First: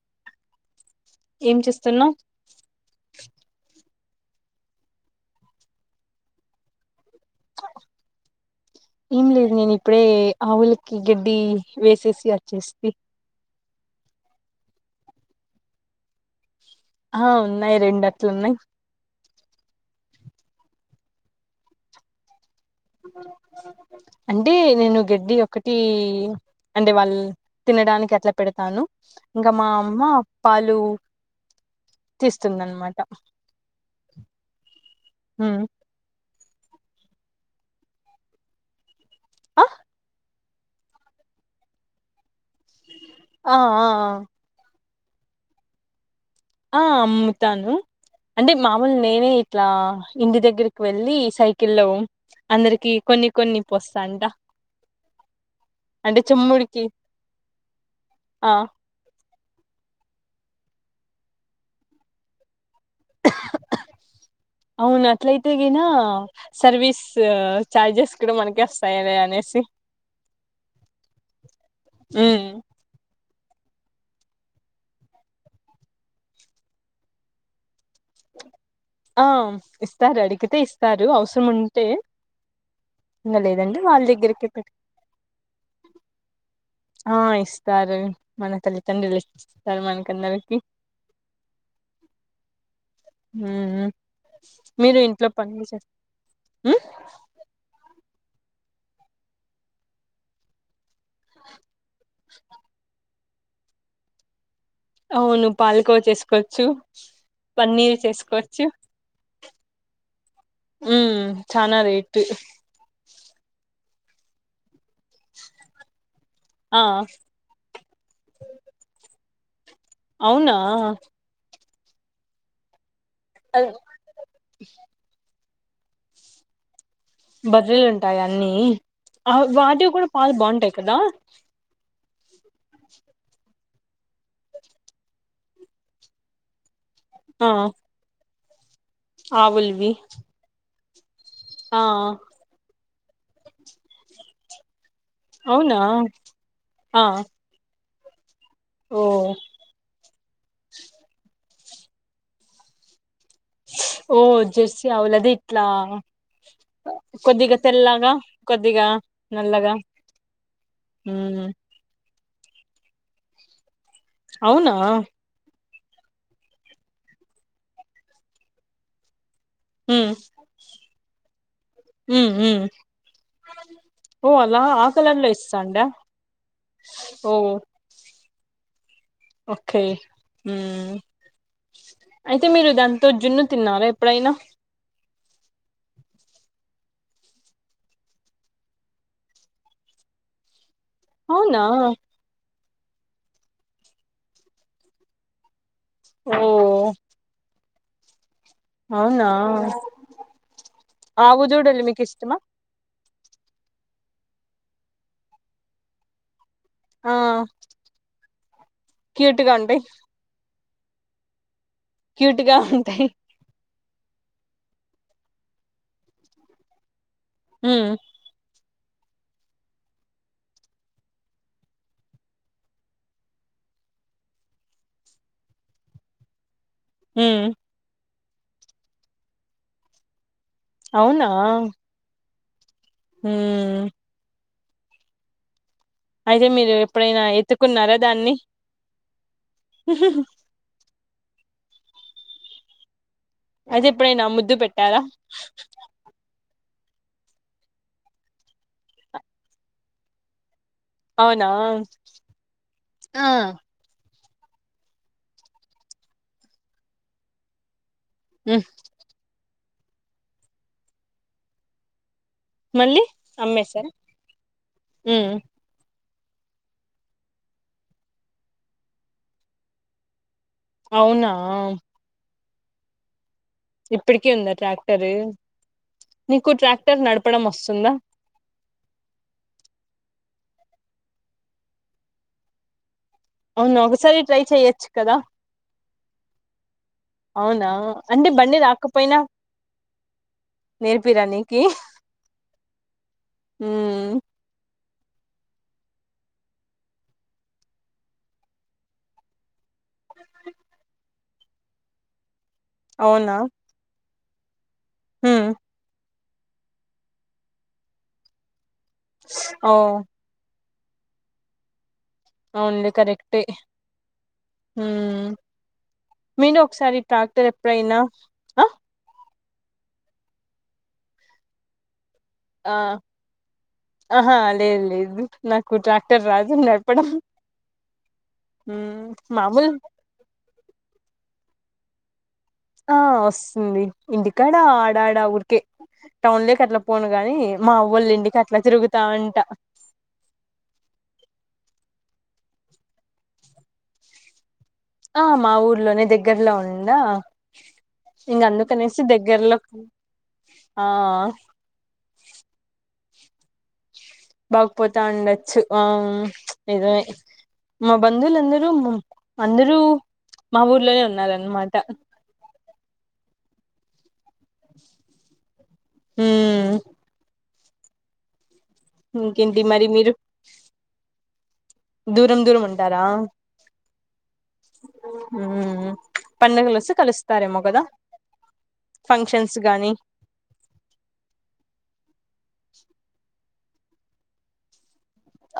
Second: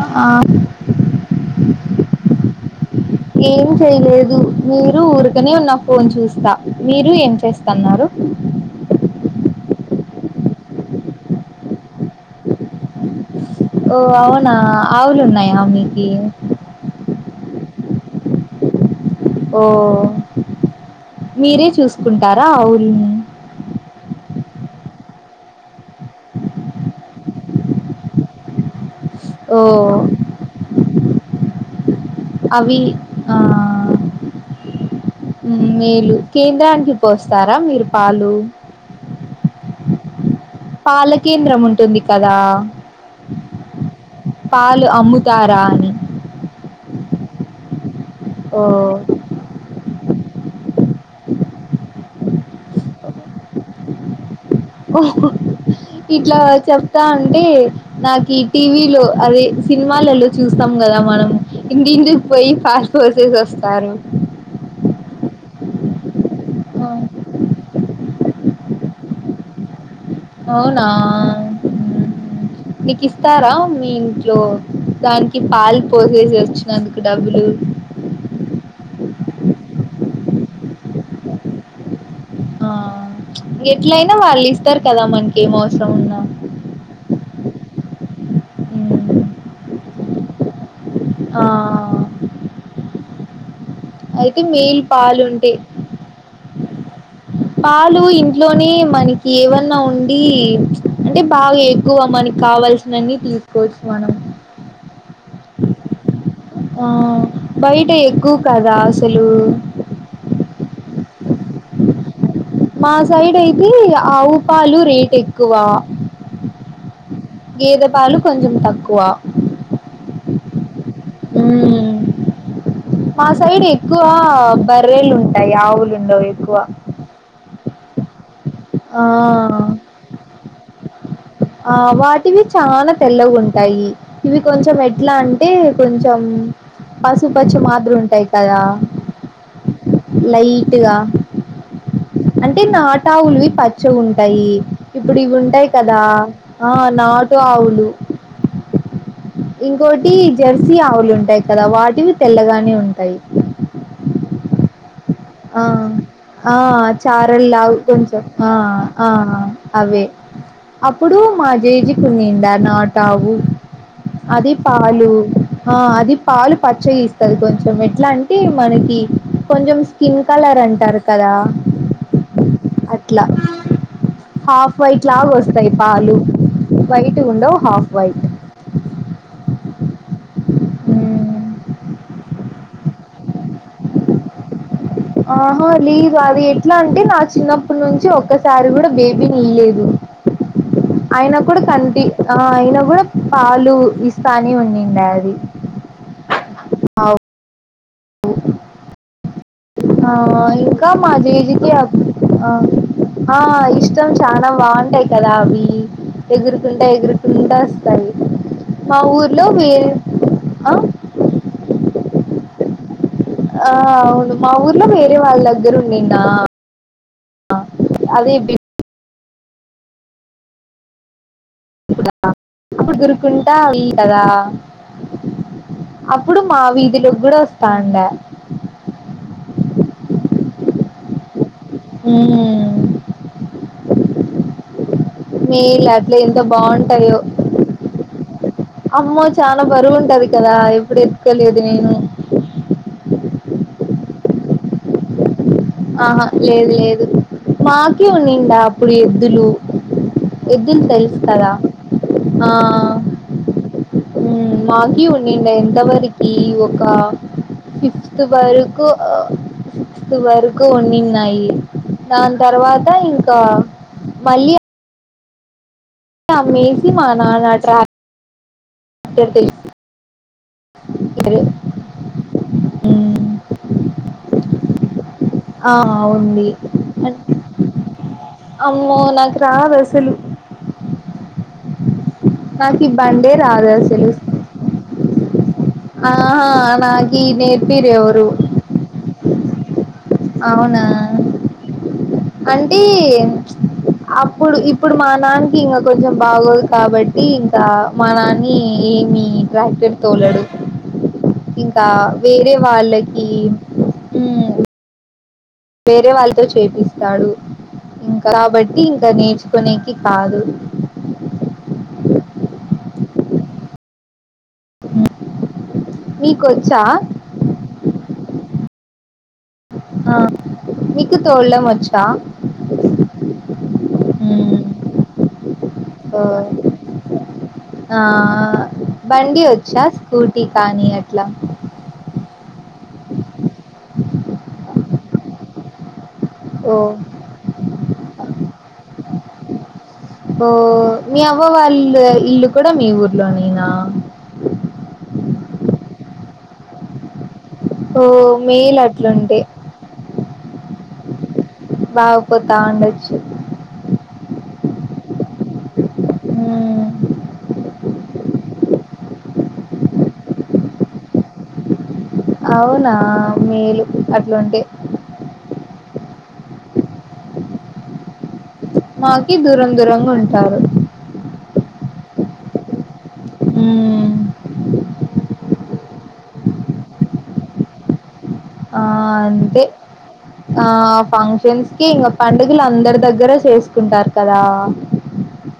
ఆ ఏం చేస్తున్నావ్ చేయ్లేదు మీరు ఊరుకనే ఉన్న ఫోన్ చూస్తా మీరు ఏం చేస్తన్నారు ఏం లేదు నేనిప్పుడే ఆవులకి గడ్డి వేసేసి అచ్చేస్తి ఓ అవునా ఆవులు ఉన్నాయా మీకి హ్ ఉన్నాయి రెండు అట్లున్నాయ్ ఓ మీరే చూసుకుంటా అంటీ నేను గడ్డి ఒకటి అంటే వాళ్ తినడానికి అట్లా పెడతాను ఇంకా ఓ మా అమ్మ అప్పాలు అవి ఆ ఉమ్. మేలు కేంద్రానికి పోస్తారా మీరు పాలు ఆ పాలకేంద్రం ఉంటుంది కదా ఆ ఆ పాలు అమ్ముతారా అని ఆ అమ్ముతాను అంటే ఓ మామూల్ నేనే ఇట్లా ఇంటి దగ్గరికి వెళ్ళి సైకిల్ల్లో అందరికి కొన్ని కొన్ని పోస్తాంట ఓ అంటే ఇట్లా చెమ్ముడికి చెప్తా అంటే నాకి ఆ టీవీలో అవి సినిమాలలు చూస్తాం గదా మనము ఇంటి ఇంటికి పోయి పాల్ అవును అట్లైతేగినా సర్వీస్ చార్జెస్ కూడా మనకె అస్తాయదే అనేసి అవునా ఉమ్ ఉహ్మ్ నికి స్తారా మీ ఇంట్లో దానికి పాలు పోసేసి వచ్చినందుకు డబ్బులు ఆ ఇస్తారడిగితే ఇస్తారు అవ్స్రముంటే ఆ ఎట్లయినా వాళ్ళు పెట్ ఇస్తారు కదా మనకి ఏం అవసరం ఉన్నా ఆ ఇస్తారు మన తల్లితండ్రులు [inaudible] ఇస్తారు మనకందరికి ఆ ఉమ్ అయితే మేలు మీరు పాలు ఇంట్లో ఉంటే పన్ల్ చే ఉమ్ పాలు ఇంట్లోనీ మనకి ఏవన్నా ఉండి అంటే బాగా ఎక్కువ మనకావల్సినన్ని తీసుకోవచ్చు మనం అవును పాలకోవ చేసుకోవచ్చు ఆ బయట పన్నీర్ ఎక్కువ చేసుకోవచ్చు కదా అసలు ఉమ్ చనా రేట్ మా సైడ్ అయితి ఆవు పాలు రేట్ ఎక్కువ ఆ గీద పాలు కొంచెం తక్కువ అవునా ఉమ్ మా సైడ్ ఎక్కువ బర్రెలు ఉంటాయి ఆవులు ఉండవు ఎక్కువ బదిలీలు ఉంటాయి అన్ని ఆ వాటివి కూడా పాలు బాగుంటాయి కదా ఆ వా ఇవి చాలా తెల్లగా ఉంటాయి ఇవి కొంచెం ఎట్లా అంటే కొంచెం పసుపు ఆ పచ్చి మాదిరి ఉంటాయి కదా ఆవుల్వి పెట్గా ఆ ఆ ఆవులువి పచ్చ ఉంటాయి ఇప్పుడు ఇవి ఉంటాయి అవునా కదా ఆ నాటు ఆవులు ఓ ఇంకోటి జెర్సీ ఆవులు ఉంటాయి కదా వాటివి తెల్లగానే ఉంటాయి ఓ జెర్సీ అవులు అది ఆ ఇట్లా ఆ కొద్దిగా చారలావు తెల్లగా కొంచెం ఆ కొద్దిగా ఆ నల్లగా అవే అప్పుడు మ్మ్ మా జేజ కుడా నాటా ఆవు అది అవునా పాలు ఆ అది పాలు పచ్చస్తుంది కొంచెం ఎట్లా అంటే మనకి కొం కొంచెం మ్మ్ స్కిన్ కలర్ అంటారు కదా మ్మ్ మ్మ్ అట్లా ఓ అలా హాఫ్ ఆ వైట్ కలర్ లో లాగా వస్తాయి ఇస్తాండా పాలు వైట్ ఓ ఉండవు హాఫ్ వైట్ ఓకే ఉమ్ అయితే మీరు దాంతో జున్ను తిన్నారా ఎప్పుడైనా ఆహా లేదు అది ఎట్లా అంటే నా చిన్నప్పటి నుంచి ఒక్కసారి కూడా బేబీ నిల్లేదు అయన కూడా అవునా కంటి ఆ అయిన కూడా పాలు ఇస్తానే ఉండే అది ఓ ఆవు అవునా ఆ ఇంకా మా ఆవు జేజికీ దూడలు మీకు ఇష్టమా ఆ ఇష్టం చాలా బాగుంటాయి కదా అవి ఎగురుతుంటే ఆ ఎగురుతుంటే వస్తాయి మా క్యూట్ ఊర్లో గా ఉంటాయి వేరు ఆ క్యూట్ గా ఉంటాయి ఆ అవును మా ఊర్లో వేరే వాళ్ళ దగ్గర ఉండిండా మ్మ్ అదే ఇప్పుడు దరుకుంటా అవి కదా అప్పుడు మా వీధిలో కూడా మ్మ్ వస్తాంటాయ్ అవునా ఉమ్మ్ మీలు అట్లు ఎంత అయితే మీరు బాగుంటాయో ఎప్పుడైనా ఎత్తుకున్నారా దాన్ని అమ్మో చాలా బరువుంటది కదా ఎప్పుడు ఎతుకోలేదు నేను అది ఎప్పుడైనా ముద్దు పెట్టారా ఆహా లేదు లేదు మాకి ఉండిండా అప్పుడు ఎద్దులు ఎద్దులు తెలుసు అవునా కదా ఆ ఆ మాకీ ఉండి ఎంతవరకి ఒక ఫిఫ్ ఫిఫ్టీయ్ మ్ వరకుస్తు ఫిఫ్టీయ్ వరకు వంన్నిడిన్నాయి దాని తర్వాత మళ్ళీ ఇంకా అమ్మేశారా మళ్ళీ మ్ ఆ అమ్మేసి మా నాన్న ట్రాక్ అవునా మ్ ఇప్పటికి ఉందా ట్రాక్టరు ఆ ఉంది అ వస్తుందా అమో నాకు రాదు అసలు నాకు ఇ బండే రాదు అవునా అసలు ఒకసారి ట్రై చెయొచ్చు కదా ఆహా నాకి అవునా నేర్పియర్ ఎవరో అంటే బండి రాకపోయినా అవునా నేర్పిరా నీకి అంటే మ్ అప్పుడు ఇ ఇప్పుడు మా నాన్నకి ఇంకా కొంచెం బాగోదు కాబట్టి ఇంకా మా నాన్న ఏమి ట్రాక్ట్ పెడు తళడు ఇంకా వేరే వాళ్ళకి హ వేరే వాళ్ళతో చేపిస్తాడు ఇంకా కాబట్టి ఇంకా ఓ నేర్చుకోనేకి కాదు అవునులే కరెక్ట్ హ మీరు మీకొచ్చా ఒకసారి ట్రాక్టర్ ఎప్పుడైనా ఆ ఆ మీకు తోల్డం వచ్చా ఆ ఆహా మ్మ్. లేదు లేదు నాకు ఓ ట్రాక్టర్ రాదు నడపడం ఆ మ్మ్ బండి మామూలు వచ్చా స్కూటీ కానీ అట్లా ఆ వస్తుంది ఇంటికాడా ఆడాఇడా ఊరికే టౌన్ లోకి ఓ అట్లా పోను గాని మా్వళ ఇంటికి అట్లా తిరుగుతాఉంటా ఓ మీ అవ్వ వాళ్ళు ఇల్లు కూడా మీ ఊర్లో నేనా ఆ మా ఊర్లోనే దగ్గరలో ఉందా ఓ ఇంక మేలు అందుకనేసి అట్లుంటే దగ్గరలో ఆ బావ కోత ఉండొచ్చు బాగుపోతా ఉండొచ్చు ఆ మ్మ్. ఏదో మా బంధువులుందరూ అందరూ మా ఊర్లోనే ఉన్నన్నమాట అవునా మేలు అట్లుంటే మ్మ్ మాకి ఇంకేంటి దూరం మరి మీరు దూరంగా ఉంటారు దూరం దూరం ఉంటారా మ్మ్ హ పడుగలు వస్త కలుస్తస్తారేమో కదా ఆ ఫంక్షన్స్ అంటే గాని ఆ ఫంక్షన్స్ కి ఇంకా పండుగలు అందరి దగ్గర చేసు కుంటారు కదా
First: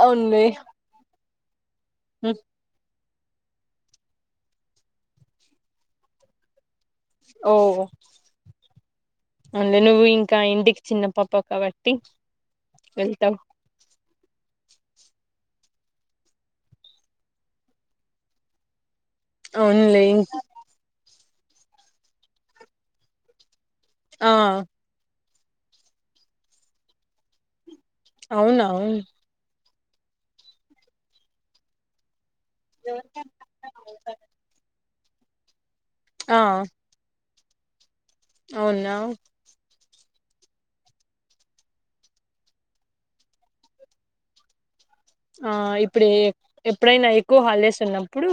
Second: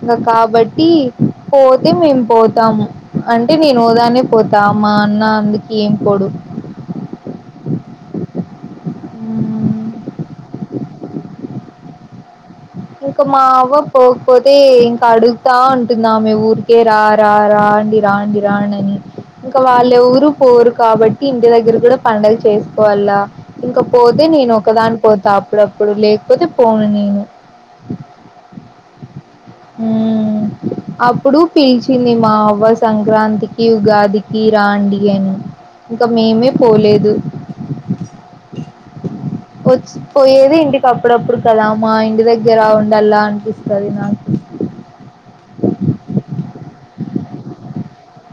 ఇంకా అవునులే కాబట్టి పోతే మేము పోతాము అంటే నేను ఓదానే పోతా అమ్ మా అన్న అందుక ఏం పోడు ఓ అందుే నువ్వు ఇంకా ఇంటికి చిన్న పాప కాబట్టి ఇంకా వెళ్తావు మా అవ్వ పోకపోతే ఇంకా అడుగుతా ఉంట తిందమ్ ఊరుకే రా రా రాండి రాండి రాండాని ఇంకా అవునులే వాళ్లేవ్రు పోరు కాబట్టి ఇంటి దగ్గర కూడా పండగ చేసుకోవాల్ల ఇంకా పోతే ఆ నేను ఒకదాన్ పోతా అప్పుడప్పుడు లేకపోతే పోను నేను అవునా ఉమ్ అప్పుడు పిలిచింది మా అవ్వ సంక్రాంతికి ఉగాదికి రాండి అని ఇంకా ఆ మేమే పోలేదు అవునా వచ్చి పోయేది ఇంటికప్పుడప్పుడు కద మా ఇంటి దగ్గర ఉండల్లా అనిపిస్తది నాకు ఆ ఇప్పుడు ఎ ఎప్పుడైనా ఎక్కువ హాల్డేస్ ఉన్నప్పుడు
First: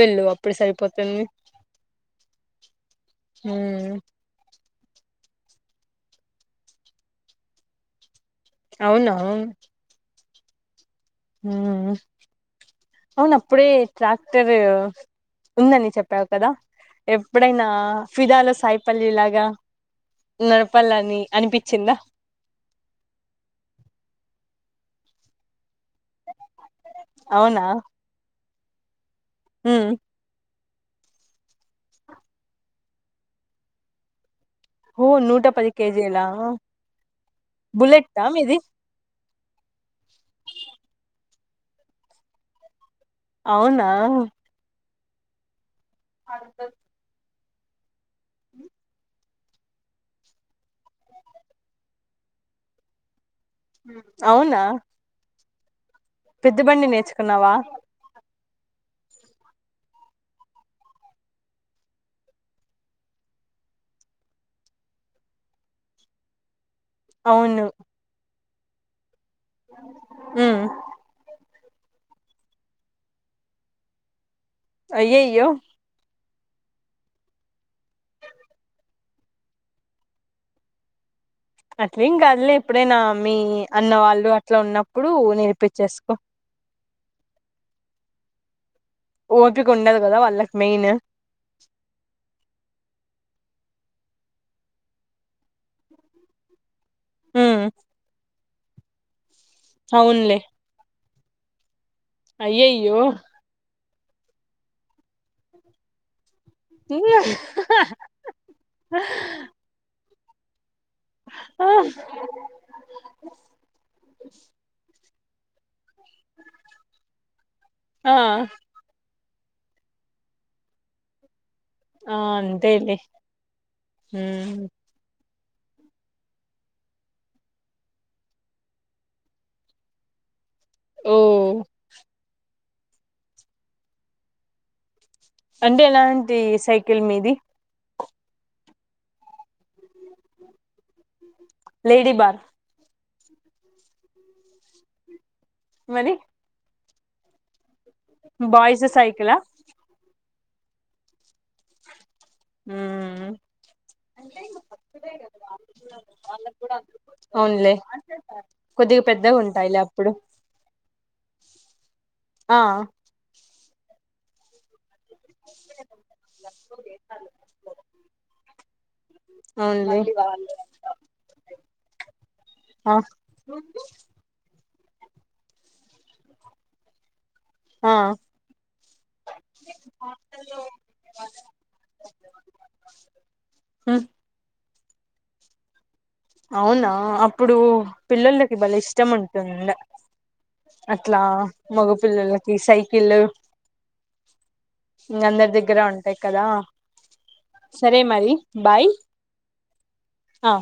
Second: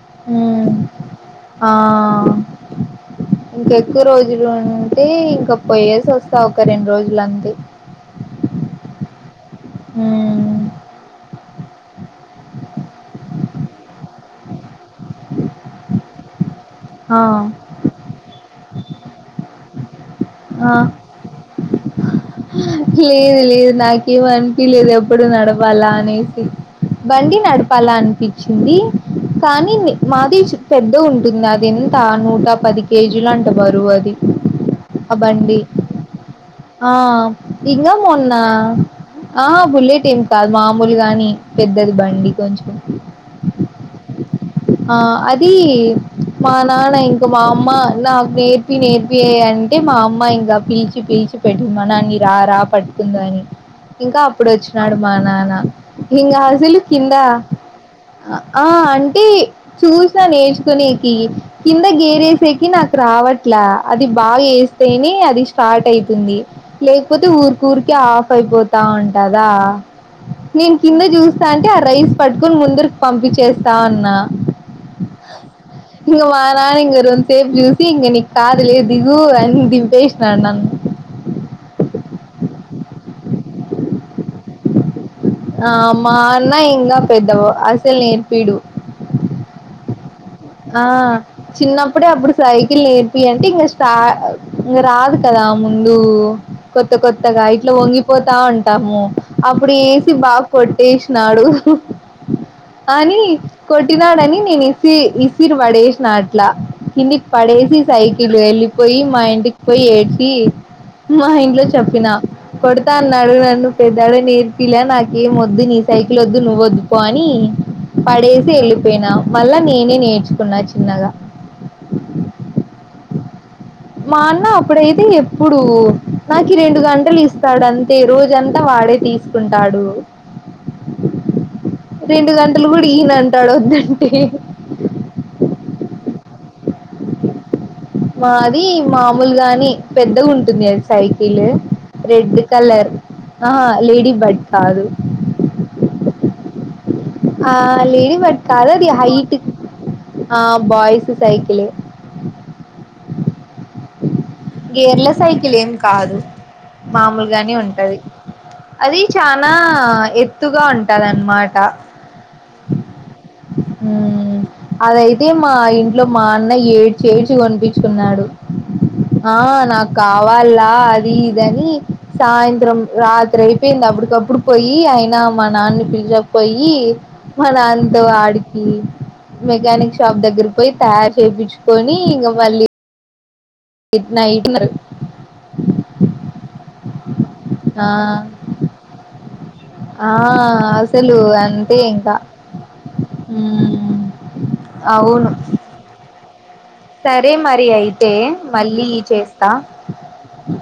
వెళ్ళు అప్పుడు మ్మ్ సరిపోతది ఇంకెక్కువ రోజులు టీ ఇంకా పోయేసి వస్తా ఒక రెండ్రోజులంతె అవునా అ అవును అప్పుడే ట్రాక్టర్ ఉందని చెప్పావు కదా ఆ ఎప్పుడైనా ఫిదలో సాయిపల్లవి లాగా ఆ నడపాలని అనిపిచ్చిందా లేదు లేదు నాకేం అనిపిలేదు అప్పుడు నడప్ వలా అనేసి బండి అవునా నడపాల అనిపిచ్చింది కానీ మ్మ్ నీ మాది చ్ పెద్దగుంటుంది అది ఎంత నూట పది కేజీలంట బరువది ఓ నూట పది కేజిలా ఆ ఇంగ మొన్న ఆ బులేట్ ఏం కాదు మామూల్ గాని పెద్దది బండి కొంచెం అవునా ఆ అది మా నాన మా అమ్మ నాక్ నేర్పి నేర్పియే అంటే మా అమ్మ ఇంగా పిల్చి పిల్చి పెట్ మా నాన్ని రా రా పట్టుకుందు అని ఇంకా అప్పుడు అవునా వచ్చినాడు మా నాన హింగ పెద్ద హాజలు బండి కింద నేర్చుకున్నావా ఆ అంటే చూస నేర్చుకునేకి కింద గేరేసేకి నాకు రావట్లే అది బాగేస్తేనే అది స్టార్ట్ అయి తుంది లేకపోతే ఊర్క్ అవును ఊరికె ఆఫ్ అయిపోతాం కదా ఉమ్ నేన్ కింద చూస్ సాంటే ఆ రైస్ పట్టుకుని ముందృక్ పంపించేస్తా అన్నా అయ్యయ్యో ఇంగ మ నాన్న ఇంగ రొంత్ సేపు చూసి ఇంగ నీక్ రాద్ లే దిగు అని దింపేసినాడ్ నన్ ళ్లే ఎప్పుడేనా మీ అన్న వాళ్లు అట్లా ఉన్న ఆ మా అన్న ఇంకా పెద్దవ అస్సల్ నేర్పిీడు ఓపికుండాద్ ఆ చిన్నప్పుడే అప్పుడు సైకిల్ నేర్ పియ్ అంటే ఇంగ స్టా ఇంగ రాదు కదా ముందు కొత్త కొత్తగా ఉమ్ ఇట్లా వంగిపోతా ఉంటాము అప్పుడు ఎసి అవునులే బాగా కొట్టేష్ నాడు అయ్యయ్యో కొట్టినాడని నేన్ ఇసి ఇసిర్ పడేశిన ట్లా కిందిక్ పడేసి సైకిల్ వెళ్ళిపోయి మా ఇంటికి పోయి ఏడ్శి మా ఇంట్లో ఆ చెప్పినా కొడతా అన్నాడు నన్ను పెద్దాడ నేర్పిల నాకేమొద్దు నీ సైకిల్ వద్దు నువ్ వద్దు పో అని ఆ పడేసి వెళ్ళిపోయినా మళ్ళ నేనే నేర్చు కున్నా చిన్నగా ఆ అంతే లే హ ఇప్పుడు నాకు రెండు గంటలు ఇస్తాడు అంతే రోజంతా వాడే తీసుకుంటాడు. ఓ అసలు కూడా ఈయన అంటాడు వద్దంటే అంటే ఎలాంటి సైకిల్ మీది? మాది మామూలుగాని పెద్దగా ఉంటుంది అది సైక్ ల్ లేడీ రెడ్ బార్ కలర్ ఆహా లేడీ బర్డ్ కాదు. మరి ఆ లేడి బట్ కా అద బాయ్స్ అది హైట్ సైకిలా ఆ బాయస్ సైకిలే హ గేర్ల సైకిల్ ఏం కాదు మామూలుగాని అవునులే ఉంటది. అది కొద్దిగా పెద్దగా చనా ఉంటాయిలే అప్పుడు ఎత్తుగా ఉంటది అన్నమాట. ఆ ఆ అదైతే మా ఇంట్లో మా అన్న ఏడ్చి ఏడ్చి కొనిపించుకున్నాడు. ఆ నాకు అవునులే కావాలా అది ఇదని సాయంత్రం ఆ రాత్రి అయిపోయింది అప్పుడు కపుడు పోయి అయినా మా నాన్న పిలిచకపోయి మ నాన్న ఆ తో ఆడికి మెకానిక్ షాప్ దగ్గర పోయి తయారు చేయించుకొని ఇంక మళ్ళీ గుడ్ నైట్ అవునా అప్పుడు ఆ పిల్లలకి బలే ఇష్టం ఉంటుంద ఆ అసలు అట్లా అంతే మగ ఇంకా పల్లలకి సైకిలు ఇంగ అవును అందరి దగ్గర ఉంటాయి కదా సరే మరి సరే అయితే మరి మళ్ళీ బాయ్ చేస్తా ఆ